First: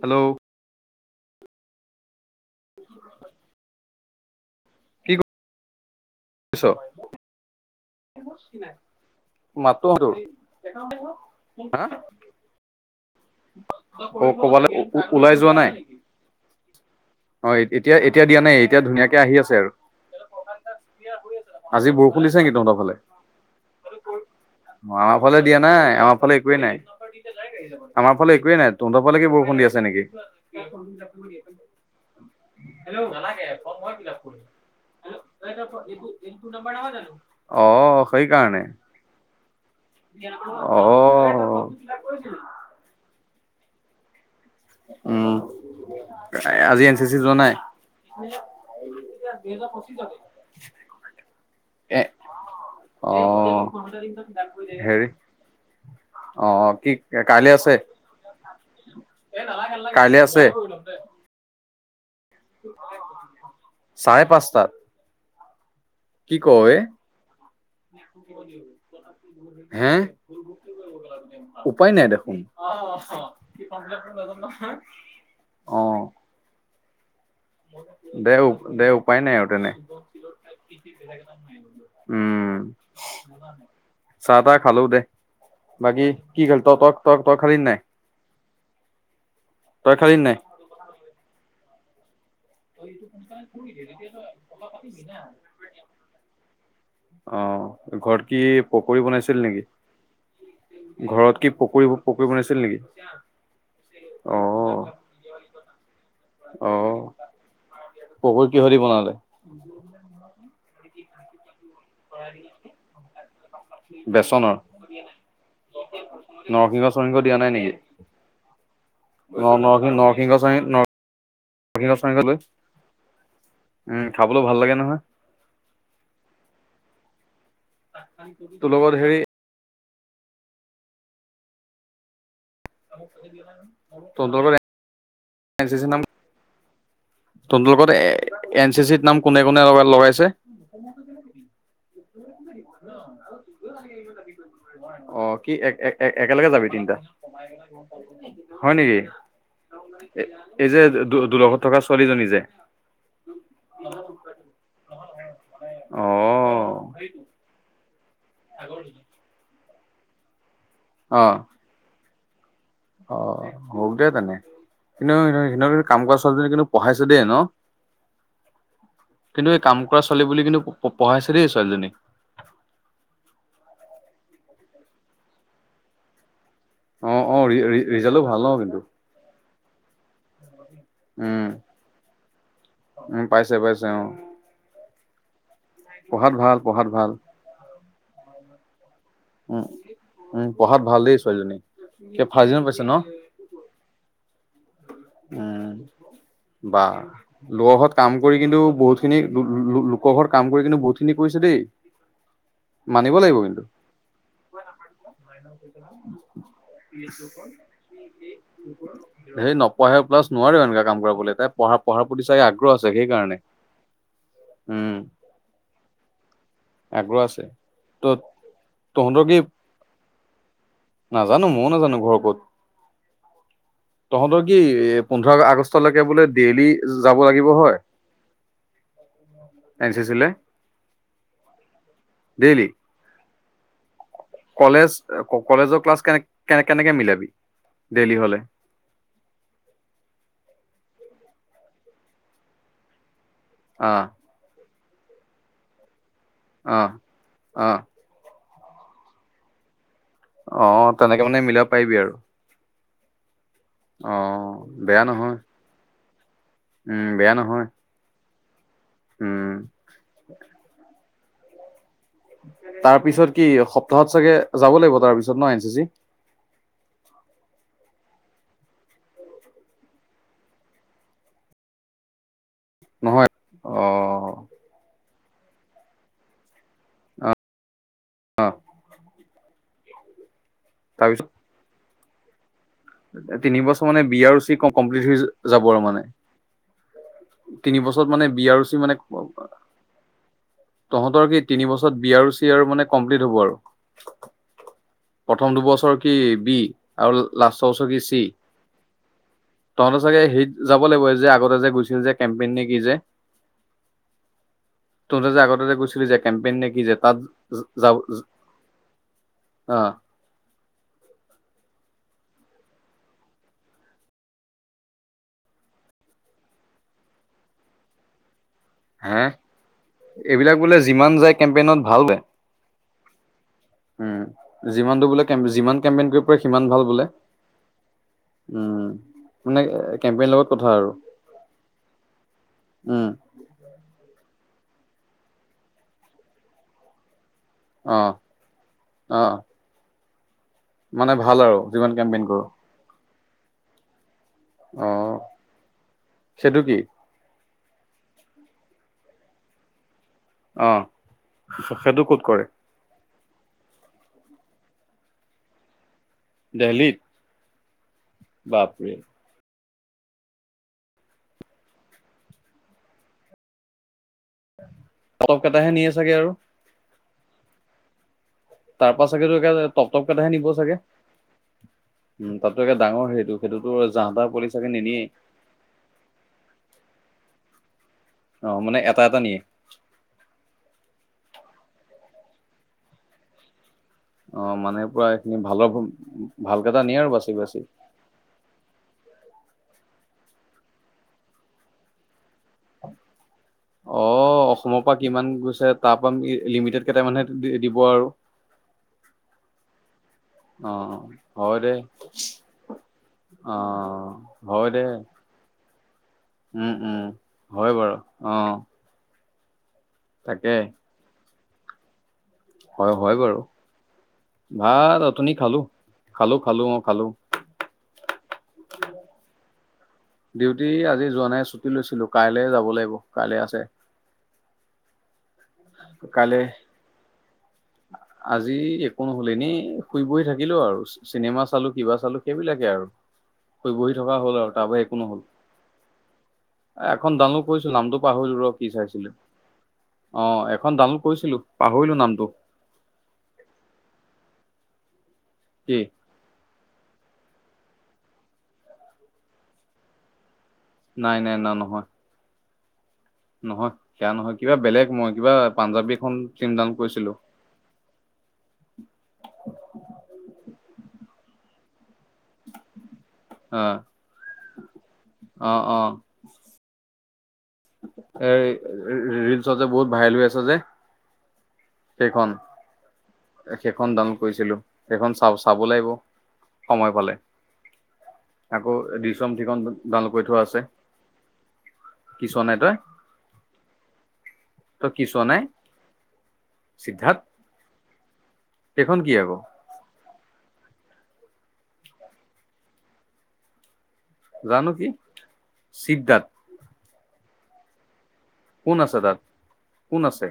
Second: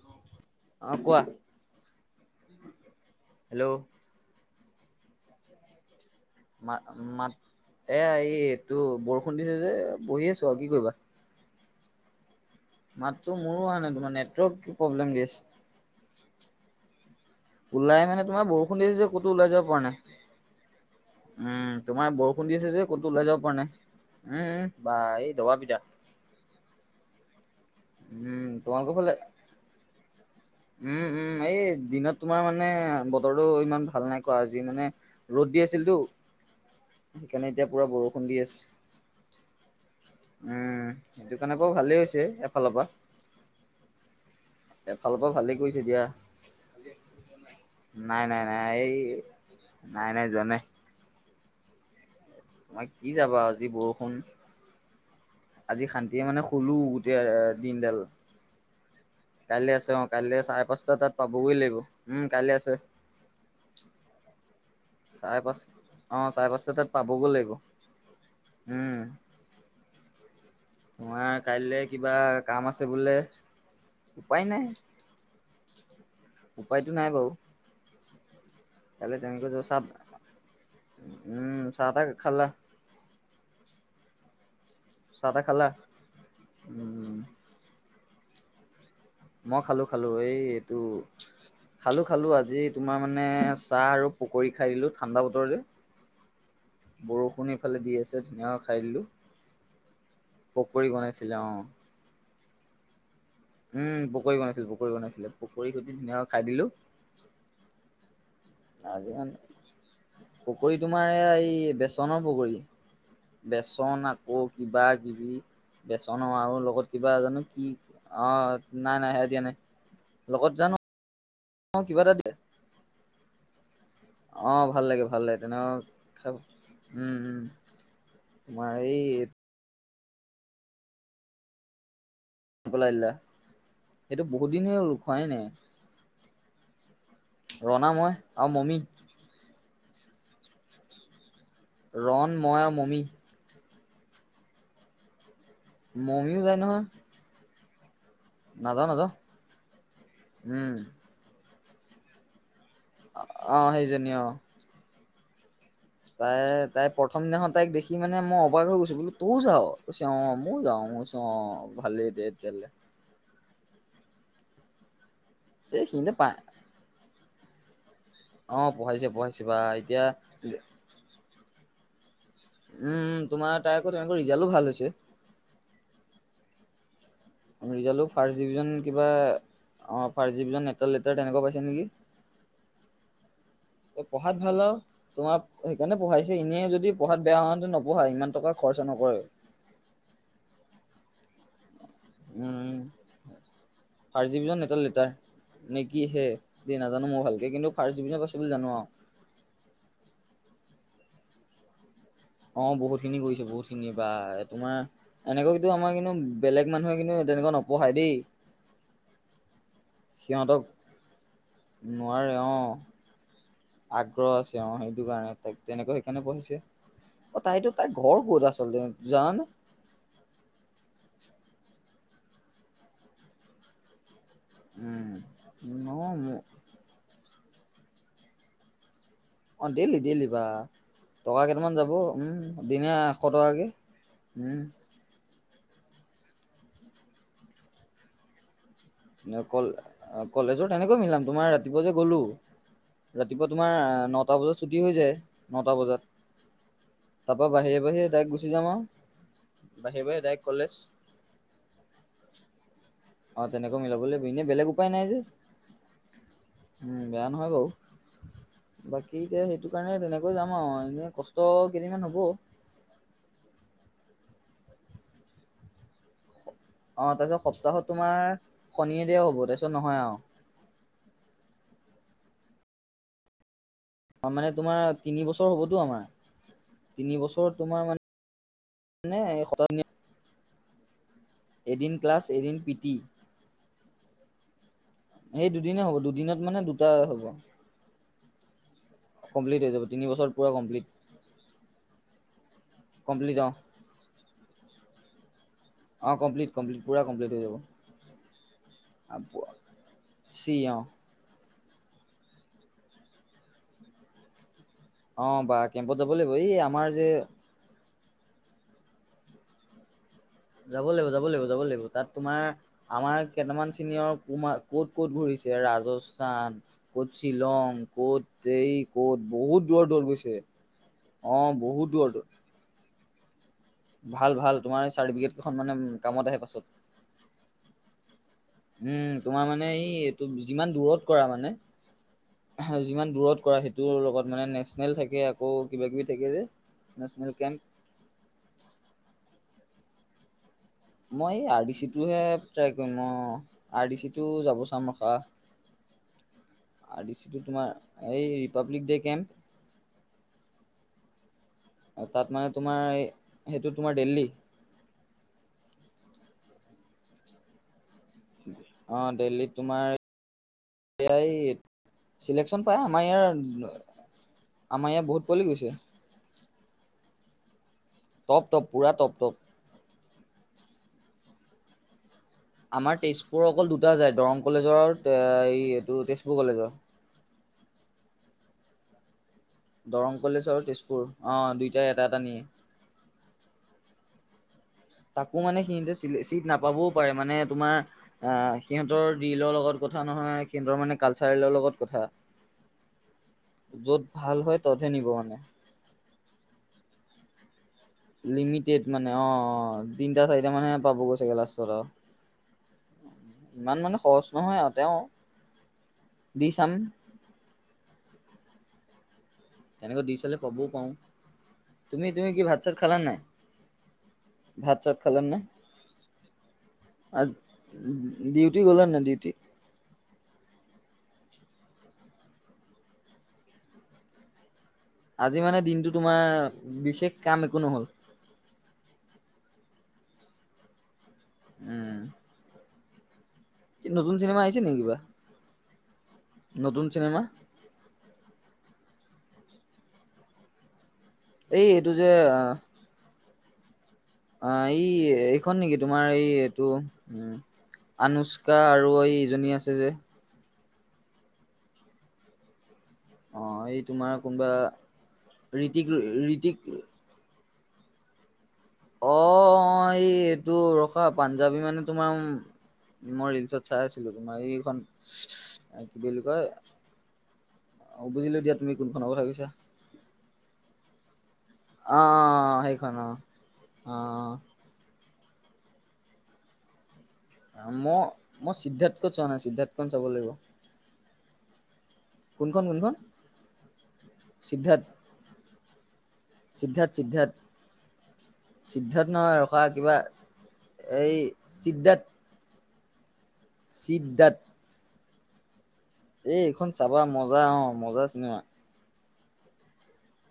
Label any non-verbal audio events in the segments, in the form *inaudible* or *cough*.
Hello. অঁ কোৱা, hello. কি ক মা মাত এ এই এইটো বৰষুণ দিছে যে বহি আছোঁ আৰু কি কৰিবা হা? মাততো মোৰো আহা নাই তোমাৰ অ নেটৱৰ্ক ক'বালে কি প্ৰব্লেম দি ওলাই আছে। যোৱা নাই? অ এতিয়া ওলাই এতিয়া মানে দিয়া তোমাৰ নাই এতিয়া বৰষুণ দিছে যে ধুনীয়াকে আহি ক'তো ওলাই আছে আৰু যাব পৰা নাই। উম আজি তোমাৰ দিছে বৰষুণ নেকি দি আছে তহঁতৰ যে ফালে? ক'তো ওলাই যাব পৰা নাই। উম উম বা আমাৰ এই ফালে দিয়া দবা পিটা। নাই আমাৰ ফালে একোৱেই নাই। আমাৰ ফালে একোৱেই উম নাই তোমালোকৰ তহঁতৰ ফালে, কি বৰষুণ দি আছে নেকি? উম উম এই দিনত ত মানে বতৰটো ইমান ভাল নাই কৰা আজি মানে ৰ'দ দি আছিলতো। সেইকাৰণে এতিয়া অ পুৰা বৰষুণ সেই দি আছে কাৰণে। অ। ফালৰ পৰা এফালৰ পৰা ভালেই কৰিছে দিয়া নাই আজি চি যোৱা নাই? নাই নাই নাই এই নাই নাই যোৱা নাই এ তোমাৰ কি অ যাবা আজি বৰষুণ হেৰি আজি শান্তিয়ে মানে অ শুলো কি গোটেই কাইলে আছে? দিনডাল কালিলে আছে অ কালিলে চাৰে পাঁচটাত তাত পাবই লাগিব, উম কালিলে আছে চাৰে পাঁচটাত? চাৰে পাঁচ -অ কি ক চাৰে পাঁচটাত বে? তাত পাবগৈ লাগিব। উম হে। তোমাৰ কাইলৈ উপায় নাই কিবা দেখোন কাম আছে বোলে উপায় অহ। উপায়টো নাই বাৰু। দে দেহ উপায় নাই তেনে। চাত উম চাহ তাহ খালা? উম চাহ তাহ খালো দে, চাহ তাহ খালা বাকি কি *unintelligible* তই উম তই খালি নে নাই। মই খালোঁ তই খালোঁ খালি নাই এই এইটো খালো খালো আজি তোমাৰ মানে চাহ আৰু পকৰী খাই দিলো ঠাণ্ডা বতৰ যে অ বৰষুণ এইফালে দি আছে ঘৰত কি ধুনীয়াকৈ খাই দিলো। পকৰী বনাইছিল নেকি? পকৰী বনাইছিলে ঘৰত অ কি পকৰী - পকৰী বনাইছিল নেকি? উম পকৰি অ। বনাইছিলো পকী বনাইছিলে পকী সুটি ধুনীয়াকৈ খাই দিলো। পকৰি কিহেদি আজি বনালে। মানে উম *unintelligible* পকৰী তোমাৰ এই এই বেচনৰ পকৰী। বেচন আকৌ বেচনৰ? কিবা কিবি বেচনৰ আৰু নৰসিংহ লগত কিবা চৰসিংহ দিয়া জানো নাই নেকি? কি অ নাই নাই সেয়া দিয়া ন নাই নৰসিংহ নৰসিংহ লগত চাৰ জানো অ নৰসিংহ কিবা এটা চৰসিংহ লৈ। উম, খাবলৈ অঁ ভাল নহয়, লাগে, ভাল লাগে, তেনেক খাই উ'ম, উ'ম। তোমাৰ তোৰ লগত হেৰি এই পেলাই দিলা সেইটো তহণ্ডৰ বহুত লগত, দিন হ'ল খোৱাই নাই এন চি চি নাম। টোহণ্ডৰ ৰণা লগত মই আৰু এ এন মমি চি চিত নাম কোনে কোনে লগা - লগাইছে। ৰণ, মই আৰু মমি। অ কি এক এক মমিও একেলগে যায় যাবি নহয় তিনিটা। হয় নাযাওঁ নেকি? নাযাওঁ এই উম যে দুু দো লগত থকা ছোৱালীজনী যে। অ সেইজনী অ। অ হয়। তাই তাই প্ৰথম দিনাখন তাইক দেখি মানে মই অবাক হৈ গৈছো বোলো তইও যাও ত অঁ মই যাওঁ। মই কৈছোঁ অ' অঁ ভালেই দে তেতিয়াহলে। অ হওক দে তেনে, কিন্তু সিহত এই কাম সিহঁতে কৰা পাই ছোৱালীজনী কিন্তু পঢ়াইছে দেই ন। অ পঢ়াইছে পঢ়াইছে কিন্তু বা এই কাম কৰা এতিয়া ছোৱালী বুলি কিন্তু পঢ়াইছে দেই ছোৱালীজনী। উম তোমাৰ তাই আকৌ তেওঁলোকৰ ৰিজাল্টো ভাল হৈছে। অ' অ' আ ৰিজাল্টটো ৰিজাল্টো ফাৰ্ষ্ট ভাল ন ডিভিজন কিন্তু কিবা। অঁ ফাইভ জি নেটেল লেটাৰ উম, তেনেকুৱা পাইছে নেকি। উম পাইছে পাইছে অঁ। হলো তোমাক সেইকাৰণে পঢ়াইছে ভাল এনেই যদি ভাল পঢ়াত বেয়া হন্ততে নপঢ়া ইমান টকা খৰচা নকৰে। উম, উম পঢ়াত ভাল দেই ছোৱালীজনী। কে ফাৰ্ষ্ট দিনত পাইছে উম ন ফাৰ্ষ্ট ডিভিজন এটাল লেটাৰ। উম নেকি হে বা দ নাজানো মই ভালকে কিন্তু ফাৰ্ষ্ট ডিভিজন পাইছে বুলি জানো আও। খিন লোক ঘৰ কাম কৰি কিন্তু বহুত খিনি কৰিছে দেই। অ বহুত মানিব খিনি লাগিব কৰিছে কিন্তু বহুত খিনি বা তোমাৰ। এনেকুৱা কিন্তু আমাৰ কিন্তু বেলেগ মানুহে কিন্তু তেনেকুৱা নপঢ়ায় দেই। সেই নপঢ়া প্লাছ নোৱাৰো সিহঁতক এনেকুৱা কাম কৰালৈ তাই পঢ় পঢ়াৰ প্ৰতি নোৱাৰে চাই অ আগ্ৰহ আছে সেইকাৰণে। আগ্ৰহ আছে অঁ উম সেইটো কাৰণে তাইক তেনেকৈ সেইকাৰণে পঢ়িছে। আগ্ৰহ অ আছে তাইটো তাই ত ঘৰ ক'ত আচলতে তহঁতৰ কি জানো। নাজানো ময়ো নাজানো ঘৰ ক'ত। তহঁতৰ কি এ পোন্ধৰ উম আগষ্টলৈকে বোলে ন দেইলী যাব লাগিব হয়। অঁ N daily C C daily লে বা টকা কেইটামান যাব উম ডেইলি দিনে এশ টকাকে। উম কলেজ কলেজৰ ক্লাছ কেনে কেনে কেনেকে মিলাবি ডেইলি হলে। কলেজৰ তেনেকৈ মিলাম তোমাৰ ৰাতিপুৱা যে গ'লো। ৰাতিপুৱা তোমাৰ অ নটা বজাত ছুটী হৈ যায় নটা বজাত। অ তাৰপা অ বাহিৰে বাহিৰে ডাইক গুচি যাম আউ বাহিৰে বাহিৰে। ডাইৰেক্ট কলেজ অঁ তেনেকে মানে মিলাব পাৰিবি আৰু। অঁ তেনেকৈ মিলাব অ লাগিব এনে বেলেগ উপায় বেয়া নাই যে। নহয় বেয়া নহয় বাউ বাকী এতিয়া উম সেইটো কাৰণে তেনেক- যাম আও এনে কষ্ট কেইদিনমান নকৰোঁ। তাৰ পিছত কি সপ্তাহত চাগে যাব লাগিব তাৰ পিছত ন এন চি চি। অঁ তাৰপিছত সপ্তাহত তোমাৰ শনিয়ে দিঅ হ'ব তাৰপিছত নহয় আও। নহয়। অ'হ। মানে তোমাৰ তিনি বছৰ হবতো আমাৰ, তিনি বছৰ তোমাৰ মানে- অঁ। নে এই শত- তাৰপিছত- এদিন ক্লাছ এদিন পি টি- তিন বছৰ মানে বিয়া ৰু চি কম- কম্লিট- এই দুদিনে হ'ব দুদিনত মানে দুটা হ'ব। তিন বছৰত মানে বি আৰ চি মানে কমপ্লিট হৈ যাব তিনি বছৰ পুৰা কমপ্লিট তহঁতৰ কি তিনিবছৰত বি আৰ ৰো চি আৰু মানে- কম্পিলত হব কমপ্লিট অ আৰু। প্ৰথম দুবছৰ অ কি কমপ্লিট বি কমপ্লিট পুৰা আৰু কমপ্লিট হৈ যাব লাছ- চি তহঁতৰ চাগে হেইট চি অ যাব লাগিব। কৈ যে আগতে যে গৈছিল যে কেম্পেইন নে কি যে। অ তহঁতে যে বা আগতে যে কেম্পত কৈছিলি যাব যে লাগিব এই কেম্পেইন নে কি আমাৰ যে তাত। যাব অঁ যাব লাগিব যাব লাগিব যাব লাগিব তাত তোমাৰ- আমাৰ কেইটামান চিনিয়ৰ কুমাত ক'ত ক'ত ঘূৰিছে ৰাজস্থান। কত শ্বিলং কত যে এই - হে ক'ত বহুত দূৰত- দূৰত গৈছে, এইবিলাক বোলে যিমান যায় অ', কেম্পেইনত বহুত ভাল দূৰত- বোলে দূৰত উম, ভাল তোমাৰ যিমান দূৰ বোলে চাৰ্টিফিকেট কেইখন মানে যিমান কেম্পেইন কামত কৰিব আহে পাৰি পাছত সিমান ভাল বোলে। উম, তোমাৰ মানে এই কেম্পেইন এইটো লগত কথা যিমান আৰু দূৰত কৰা মানে। *unintelligible* উম যিমান দূৰত কৰা সেইটোৰ লগত মানে নেশ্যনেল থাকে আকৌ কিবাাকিবি থাকে যে নেশ্যনেল কেম্প। অ', অ'। মানে মই ভাল এই আৰু আৰ বি চি যিমান টোহে কেম্পেইন কৰো ট্ৰাই কৰিম অ'। আৰ ডি চি টো যাব অ চাম ৰখা, সেইটো কি আৰ ডি চি টো তোমাৰ এই ৰিপাব্লিক ডে' কেম্প। অ'। সেইটো ক'ত তাত কৰে মানে তোমাৰ এই সেইটো তোমাৰ দেল্লী দেল্লীত? অ', দেল্লীত তোমাৰ এইট চিলেকশচন পৰা আমাৰ ইয়াৰ আমাৰ ইয়াৰ বহুত কাটফ পোৱালি গৈছে কেইটাহে নিয়ে চাগে আৰু? টপ-টপ তাৰপা চাগে টো একে টপ-টপ কেইটাহে নিব চাগে? উম তাতো একে আমাৰ ডাঙৰ হেৰিটো, তেজপুৰৰ অকল সেইটোতো দুটা যাহ যায় তাহ দৰং পোৱালি চাগে কলেজৰ আৰু নিনিয়েই? তে- এই এইটো তেজপুৰ কলেজৰ অ', মানে এটা-এটা নিয়ে? দৰং কলেজ আৰু তেজপুৰ। অ', দুইটাই এটা-এটা নিয়ে। অ', মানে পুৰা তাকো এইখিনি মানে ভালৰ সিহতে চি চিট ভাল কেইটা নাপাবও নিয়ে আৰু পাৰে, বাচি মানে বাচি তোমাৰ আহ সিহঁতৰ দৰিলৰ লগত কথা নহয় সিহঁতৰ মানে কালচাৰেলৰ লগত কথা। অ', য'ত ভাল হয় অসমৰ ততহে পৰা নিব কিমান মানে গৈছে তাৰপামকি লিমিটেড কেইটামানহে দিব আৰু? লিমিটেড মানে অ', অ', তিনিটা চাৰিটা মানহে অ', পাবগৈ চাগে হয় দে লাষ্টৰ আৰু। ইমান মানে অ', সহজ নহয় আৰু *unintelligible* দি চাম উম-উম, হয় বাৰু অ'। তেনেকৈ দি চালে তাকে ক'বও পাৰোঁ। তুমি-তুমি কি ভাত চাত খালা হয়-হয় নাই বাৰু। চাত ভাত খালা অথনী নাই খালোঁ, খালোঁ-খালোঁ অ', খালোঁ। ডিউটি গলানে নাই ডিউটি? ডিউটি আজি যোৱা নাই ছুটি লৈছিলোঁ, কাইলে যাব লাগিব, কাইলে আছে। আজি মানে দিনটো কাইলে তোমাৰ বিশেষ কাম একো নহল? আজি একো নহল, এনে শুই বহি থাকিলোঁ আৰু। চিনেমা চালোঁ উম কিবা চালোঁ সেইবিলাকে আৰু। শুই বহি নতুন থকা হ'ল চিনেমা আৰু আহিছে তাৰ নেকি বাহিৰে একো কিবা নহল, নতুন এখন চিনেমা ডাউনলোড কৰিছ নামটো পাহৰিলোঁ ৰ কি চাইছিলে। অ', এখন ডাউনলোড কৰিছিলোঁ, এই এইটো পাহৰিলোঁ যে নামটো। অ', ই এইখন নেকি? কি তোমাৰ এই এইটো, উম। আনুষকা আৰু এই ইজনী আছে যে? নাই-নাই ন নহয়। অ নহয় এই সেয়া তোমাৰ নহয়। কোনোবা কিবা বেলেগ মই কিবা ঋতিক পাঞ্জাবীখন ফিল্ম ঋতিক ডাউনলোড কৰিছিলোঁ। অ', অ', অ', এই এইটো ৰখা পাঞ্জাবী মানে তোমাৰ মই অ ৰিলচত চাই আছিলোঁ তোমাৰ এইখন, অ কি বুলি কয়? অ, এ বুজিলো দিয়া তুমি কোনখনৰ কথা কৈছা ৰিলচত যে বহুত ভাইৰেল হৈ আছে যে? অ অ সেইখন, সেইখন অ সেইখন অ ডাউনলোড কৰিছিলোঁ। সেইখন চাব-চাব লাগিব, সময় পালে। মই মই আকৌ সিদ্ধাৰ্থ খন চোৱা দিচম নাই থ্ৰী খন সিদ্ধাৰ্থ চাব ডাউনলোড কৰি লাগিব থোৱা আছে। কি চোৱা কোন নাই তই খন-কোন খন? তই কি চোৱা চিদ্ধাৰ্থ, নাই সিদ্ধাৰ্থ চিদ্ধাৰ্থ-চিদ্ধাৰ্থ। সেইখন কি চিদ্ধাৰ্থ আকৌ নহয় ৰখা কিবা এই চিদ্যাত। চিদাত জানো কি? চিদাত। এই এইখন চাবা মজা অ মজা চিনেমা। কোন আছে তাত? কোন আছে?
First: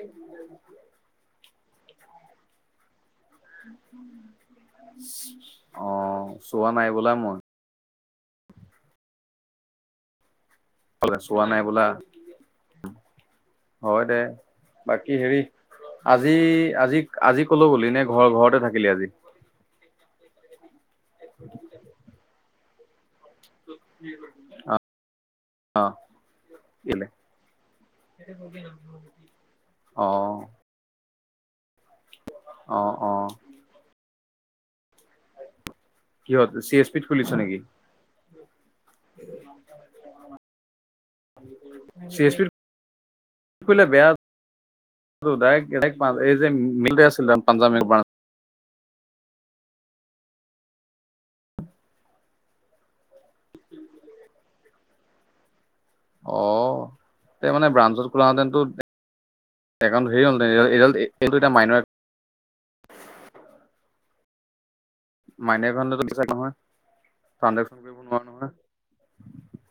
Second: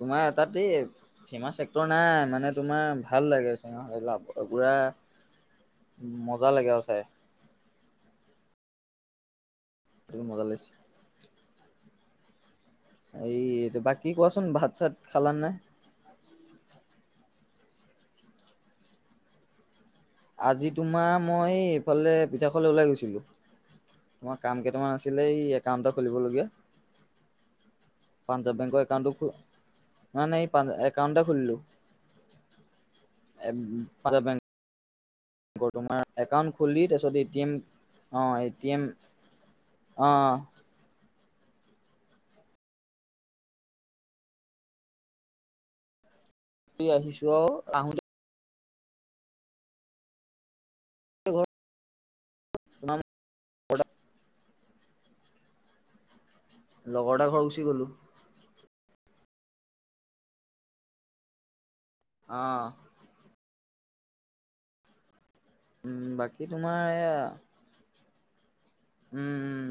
তোমাৰ এ তাত এই ফেমাচ এক্টৰ নাই। মানে তোমাৰ ভাল লাগে চিনেমা *unintelligible* পুৰা অ মজা চোৱা লাগে আৰু নাই চাই। বোলা মই মজা লাগিছে। *unintelligible* চোৱা নাই বোলা। এই হয় বাকী দে কোৱাচোন ভাত-চাত বাকী খালা নে হেৰি নাই? আজি আজি আজি ক'লৈ গলি? নে ঘৰৰ ঘৰতে থাকিলি আজি? আজি তোমাৰ মই এইফালে পিঠা খাবলে ওলাই গৈছিলো। তোমাৰ কাম কেইটামান আছিলে এই অ একাউণ্ট এটা খুলিবলগীয়া। কেলে পাঞ্জাৱ বেংকৰ একাউণ্টটো অ খো মানে পাঞ্জাৱ একাউণ্ট এটা খুলিলো। অ, অ। এপ পাঞ্জাৱ বেংক আকৌ তোমাৰ কিহত একাউণ্ট চি খুলি এছ পিত তাৰপিছত খুলিছ এ টি এম নেকি অ এ টি এম চি অ', এছ পিৰ কৰিলে বেয়া *unintelligible* পাঞ্জাব বেংক আহিছো আৰু আহোতে *unintelligible* *unintelligible* অ লগৰ এটা ঘৰ তে গুচি মানে গ'লো ব্ৰাঞ্চত খোলাহেঁতেনটো একাউণ্ট ধেই হ'লহেঁতেন। *unintelligible* এইটো এতিয়া মাইন অ। মাইনৰ উম, একাউণ্টটোতো *unintelligible* বাকী নহয় তোমাৰ এয়া *unintelligible* *unintelligible* উম,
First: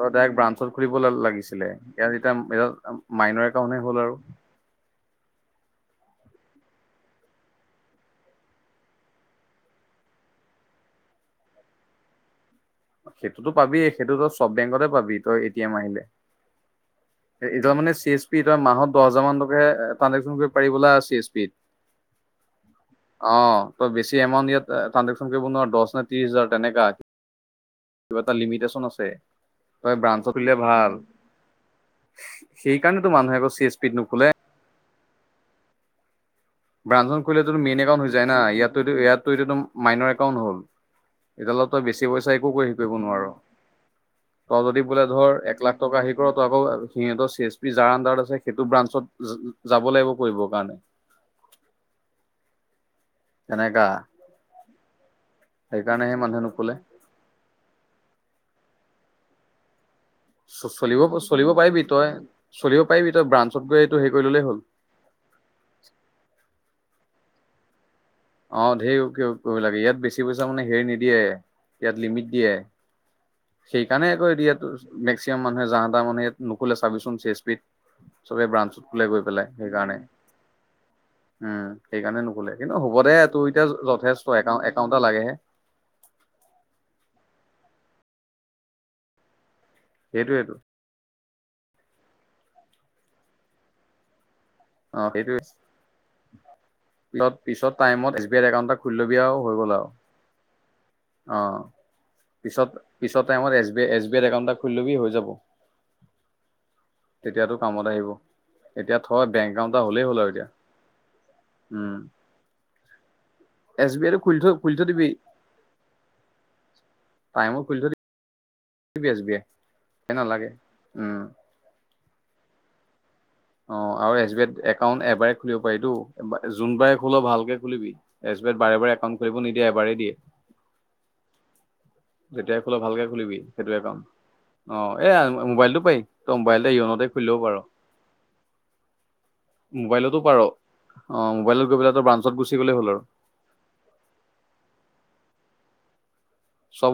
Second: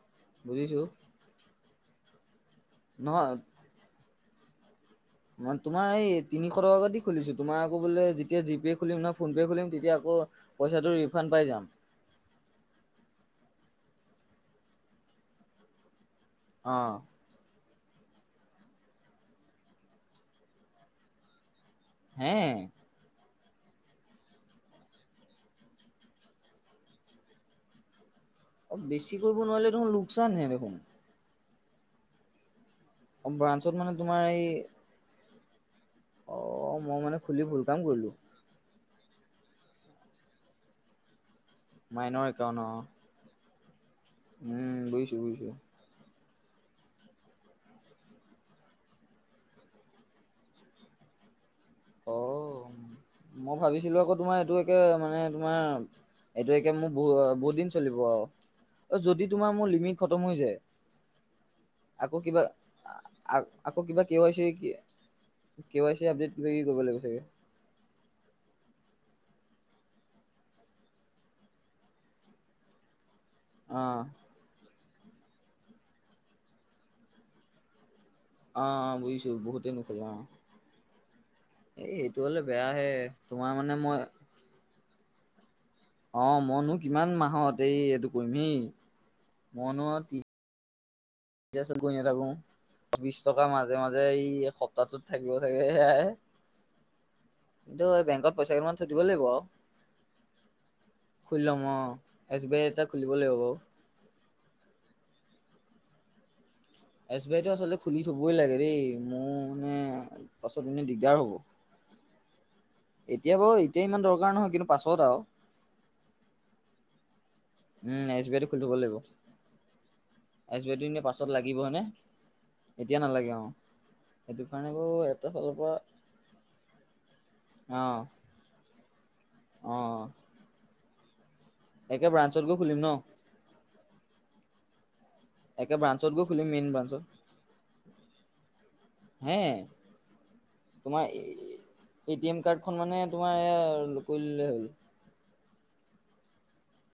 তই ডাইৰেক্ট ব্ৰাঞ্চত বুজিছো খুলিব লা লাগিছিলে। ইয়াত এতিয়া এইডাল নহয় মাইনৰ একাউণ্টহে হ'ল আৰু। মই তোমাৰ এই তিনিশ টকাদি খুলিছো। তোমাৰ আকৌ বোলে যেতিয়া জি পে' খুলিম ন ফোন পে' খুলিম তেতিয়া আকৌ পইচাটো ৰিফাণ্ড পাই যাম। সেইটোতো পাবিয়েই। সেইটো তই চব বেংকতে পাবি তই এ টি এম আহিলে। অ। এতিয়া মানে চি এছ পি এতিয়া মাহত দছ হাজাৰ মান ট্ৰানঞ্জেকচন কৰিব পাৰিব লাগে চি এছ পিত হে? অ তই বেছি এমাউণ্ট ইয়াত ট্ৰানঞ্জেকশ্যন কৰিব নোৱাৰ। দছ নে ত্ৰিছ হাজাৰ তেনেকা। কিবা এটা অ লিমিটেচন আছে। বেছি কৰিব নোৱাৰিলে দেখোন তই ব্ৰাঞ্চত লোকচানহে খুলিলে দেখোন ভাল সেইকাৰণেতো মানুহে আকৌ চি এছ ব্ৰাঞ্চত মানে পিত তোমাৰ নোখোলে। এই অ', মই মানে ‍ব্ৰাঞ্চত খুলি খুলিলেটো ভুল কাম মেইন একাউণ্ট কৰিলো হৈ যায় না। ইয়াতো ইয়াতটো এইটোতো মাইনৰ একাউণ্ট হ'ল। এইডালত তই বেছি মাইনৰ পইছা একো একাউণ্ট হেৰি অ'। কৰিব নোৱাৰ। তই উম যদি বোলে বুজিছো ধৰ বুজিছো এক লাখ টকা হেৰি কৰ' তই আকৌ সিহঁতৰ চি এছ পি যাৰ আণ্ডাৰত আছে সেইটো ব্ৰাঞ্চত যাব লাগিব কৰিবৰ কাৰণে। অ, মই তেনেকা ভাবিছিলো আকৌ তোমাৰ এইটো একে মানে তোমাৰ সেইকাৰণে সেই মানুহে এইটো নুখোলে। একে মোক ব বহুত চলিব অ, যদি তোমাৰ মোৰ লিমিট খতম হৈ যায় চলিব চলিব পাৰিবি তই আকৌ কিবা চলিব পাৰিবি তই ব্ৰাঞ্চত আকৌ গৈ এইটো কিবা হেৰি কে কৰি ৱাই চি ল'লেই হ'ল। *inaudible* কে ৱাই চি আপডেট কিবা-কিবি কৰিব লাগিব চাগে? অ ঢেই *unintelligible* কৰিব লাগে। ইয়াত বেছি পইচা মানে হেৰি নিদিয়ে। ইয়াত লিমিট দিয়ে। অ সেইকাৰণে আকৌ এতিয়া তোৰ মেক্সিমাম মানুহে যাহ তাহ মানুহে ইয়াত নুখোলে চাবিচোন চি এছ পিত। চবে অ ব্ৰাঞ্চত খোলে গৈ বুজিছো পেলাই বহুতে সেইকাৰণে। নুখোলা অ উম এই সেইটো সেইকাৰণে হলে নোখোলে, কিন্তু বেয়াহে হ'ব দে তোৰ তোমাৰ এতিয়া মানে মই যথেষ্ট এ একাউণ্ট এটা লাগেহে। অ মইনো কিমান মাহত এই এইটো কৰিম হে। মইনো সেটোৱেটো। *unintelligible* গৈ নাথাকো। বিছ টকা মাজে মাজে এই স অ তাতোত থাকিব চাগে সেয়াই তলত পিছত কিন্তু এই টাইমত এছ বেংকত বি আই পইচা একাউণ্ট কেইটামান এটা থৈ খুলি দিব লবি লাগিব আৰু হৈ গ'ল আও। অ খুলি ল'ম এছ বি আই পিছত এটা খুলিব পিছত লাগিব টাইমত বাৰু S B S B I account এটা খুলি লবি হৈ যাব। এছ বি আইতটো তেতিয়াতো আচলতে কামত খুলি আহিব থবই লাগে ৰেই এতিয়া মো থয় বেংক একাউণ্ট মানে এটা হ'লেই হ'ল আৰু এতিয়া পাছত এনে দিগদাৰ হ'ব। উম। এতিয়া বাৰু এতিয়া এছ বি ইমান আইটো দৰকাৰ খুলি থৈ নহয় কিন্তু খুলি থৈ পাছত দিবি আও। টাইমত খুলি থৈ উম এছ বি আই টো খুলি থব লাগিব, দিবি এছ বি আই নালাগে এছ বি আই টো উম পাছত লাগ- গিবনে এতিয়া নালাগে অ। অ আৰু এছ বি সেইটো আই কাৰণে বাৰু একাউণ্ট এটা এবাৰে ফালৰ খুলিব পৰা পাৰি টো যোনবাৰে খোল ভালকে অ খুলিবি। এছ বি আইত বাৰে একাউণ্ট খুলিব নিদিয়ে অ এবাৰে দিয়ে। একে ব্ৰাঞ্চত গৈ যেতিয়াই খোল খুলিম ন ভালকে খুলিবি সেইটোয়ে একাউণ্ট অ এয়া- একে মোবাইলটো পাৰি ব্ৰাঞ্চত গৈ ত খুলিম মেইন মোবাইলটে ব্ৰাঞ্চত ইয়নতে খুলিব পাৰ। হে মোবাইলতো পাৰ তোমাৰ অ মোবাইলত গৈ পেলাই ত এ টি ব্ৰাঞ্চত এম গুচি কাৰ্ডখন গ'লেই হ'ল মানে আৰু। তোমাৰ এয়া কৰলে হ'ল চব